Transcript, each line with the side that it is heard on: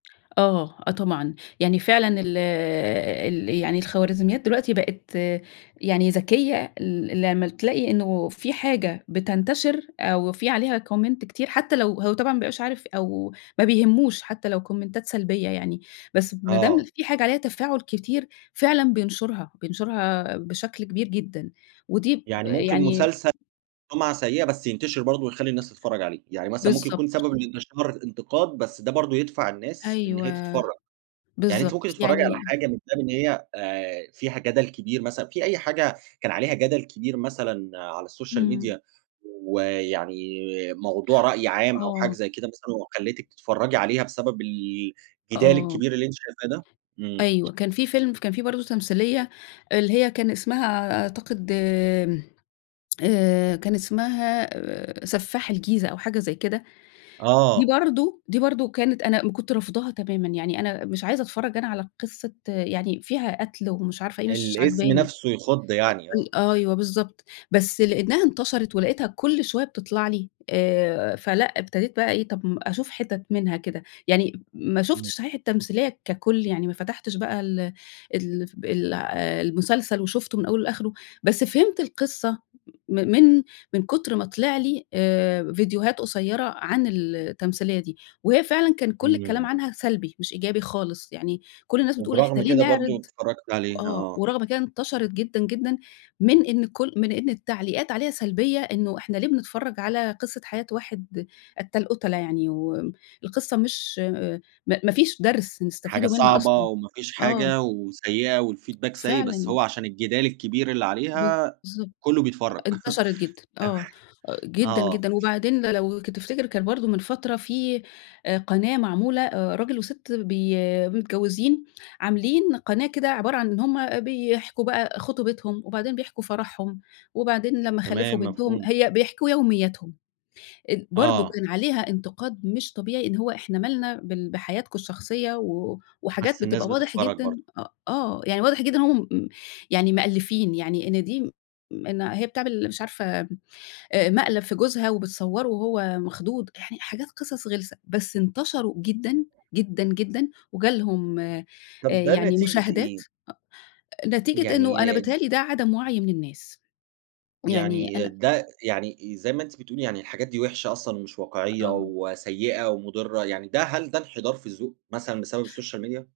left: آه، آه، طبعًا يعني فعلًا ال ال يعني الخوارزميات دلوقتي بقِت يعني ذكية ال لمّا تلاقي إنه في حاجة بتنتشِر أو في عليها comment كتير حتى لو هو طبعًا ما بيبقاش عارف أو ما بيهمّوش حتى لو كومنتات سلبية يعني، بس ما دام
right: آه.
left: في حاجة عليها تفاعُل كتير فعلًا بينشُرها، بينشُرها بشكل كبير جدًا ودي
right: يعني ممكن
left: يعني
right: مسلسل سمعة سيّئة بس ينتشِر برضه ويخلّي الناس تتفرّج عليه، يعني مثلًا ممكن يكون
left: بالضبط.
right: سبب لإنتشار الإنتقاد بس ده برضه يدفَع الناس إن هي
left: أيوه.
right: تتفرّج، يعني أنتِ ممكن
left: بالضبط،
right: تتفرّجي على
left: يعني
right: حاجة من خِلال إن هي آآ، فيها جدَل كبير مثلًا في أي حاجة كان عليها جدل كبير مثلًا على الSocial
left: إمم.
right: Media ويعني موضوع رأي عام أو حاجة
left: آه.
right: زي كده مثلًا وخلّيتِك تتفرّجي عليها بسبب ال جدال
left: آه.
right: الكبير اللي أنتِ شايفاه ده، إمم.
left: أيوه كان في فيلم، كان في برضه تمثيلية اللي هي كان اسمها أ أعتقد آمم، آآ كان اسمها آآ، سفاح الجيزة أو حاجة زي كده، دي
right: آه.
left: برضه دي برضه كانت أنا م كنت رافضاها تمامًا، يعني أنا مش عايزة أتفرّج أنا على قِصّة يعني فيها قتْل ومش عارفة إيه، مش
right: الاسم
left: عاجباني.
right: نفْسه يخُض يعني، آه.
left: أ أيوه بالضبط، بس لأنها انتشرِت ولقيتها كلّ شوية بتطلَع لي آآ، فلأ ابتديت بقى إيه، طَب أشوف حِتَت منها كده، يعني ما
right: إمم.
left: شوفتش صحيح التمثيلية ككُل يعني ما فتحتِش بقى ال ال ال المسلسل وشُفته من أوله لآخرُه بس فهِمت القصة من من من كُتر ما طلِع لي آآ، فيديوهات قصيّرة عن ال التمثيلية دي. وهي فعلًا كان كلّ الكلام
right: إمم.
left: عنها سلبي مش إيجابي خالص، يعني كلّ الناس بتقول إحنا
right: وبرغم
left: ليه
right: كده برضه
left: نعرِض
right: اتفرّجتِ عليها،
left: آه،
right: آه.
left: ورغم كانت انتشرِت جدًا، جدًا من إن كلّ من إن التعليقات عليها سلبيّة إنه إحنا ليه بنتفرّج على قِصّة حياة واحد قتّال قُتلا يعني و القِصّة مش ما ما فيش درْس
right: حاجة
left: نستَفيده منها
right: صعبة
left: أصلًا،
right: وما فيش
left: آه.
right: حاجة وسيّئة والfeedback سيء بس
left: فعلًا.
right: هو عشان الجِدال الكبير اللي
left: ب
right: عليها
left: بالضبط،
right: كلّه بيتفرّج
left: انتشرِت جدًا،
right: تمام،
left: آه جدًا،
right: آه.
left: جدًا، وبعدين لو تفتِكر كانت برضه من فترة في آآ قناة معمولة آآ، راجل وسِت بي متجوّزين عاملين قناة كده عبارة عن إن هُم بيحكوا بقى خطوبتهم وبعدين بيحكوا فرحهم وبعدين لما خلّفوا
right: تمام
left: بنتهم،
right: مفهوم.
left: هي بيحكوا يومياتهم ال برضه
right: آه.
left: كان عليها إنتقاد مش طبيعي إن هو إحنا مالنا بال بحياتكم الشخصية و وحاجات
right: بس الناس
left: بتبقى واضح
right: بتتفرّج
left: جدًا،
right: برضه.
left: أ آه يعني واضح جدًا إن هُم مم يعني مألّفين يعني إن دي، إن هي بتعمل مش عارفة آآ، مقلَب في جوزها وبتصوّره وهو مخضوض، يعني حاجات قِصَص غِلسة بس انتشروا جدًا، جدًا، جدًا، وجَه لهم آآ
right: طَب ده
left: يعني
right: نتيجية
left: مشاهدات
right: إيه؟
left: أ نتيجة
right: يعني
left: إنه أنا
right: د
left: بيتهيّأ لي ده عدَم وعي من الناس يعني،
right: يعني
left: أنا
right: ده، يعني زي ما أنتِ بتقولي يعني، الحاجات دي وِحشة أصلًا ومش واقعيّة
left: آه.
right: وسيّئة ومضِرّة، يعني ده هل ده إنحدار في الذّوق مثلًا بسبب الSocial Media؟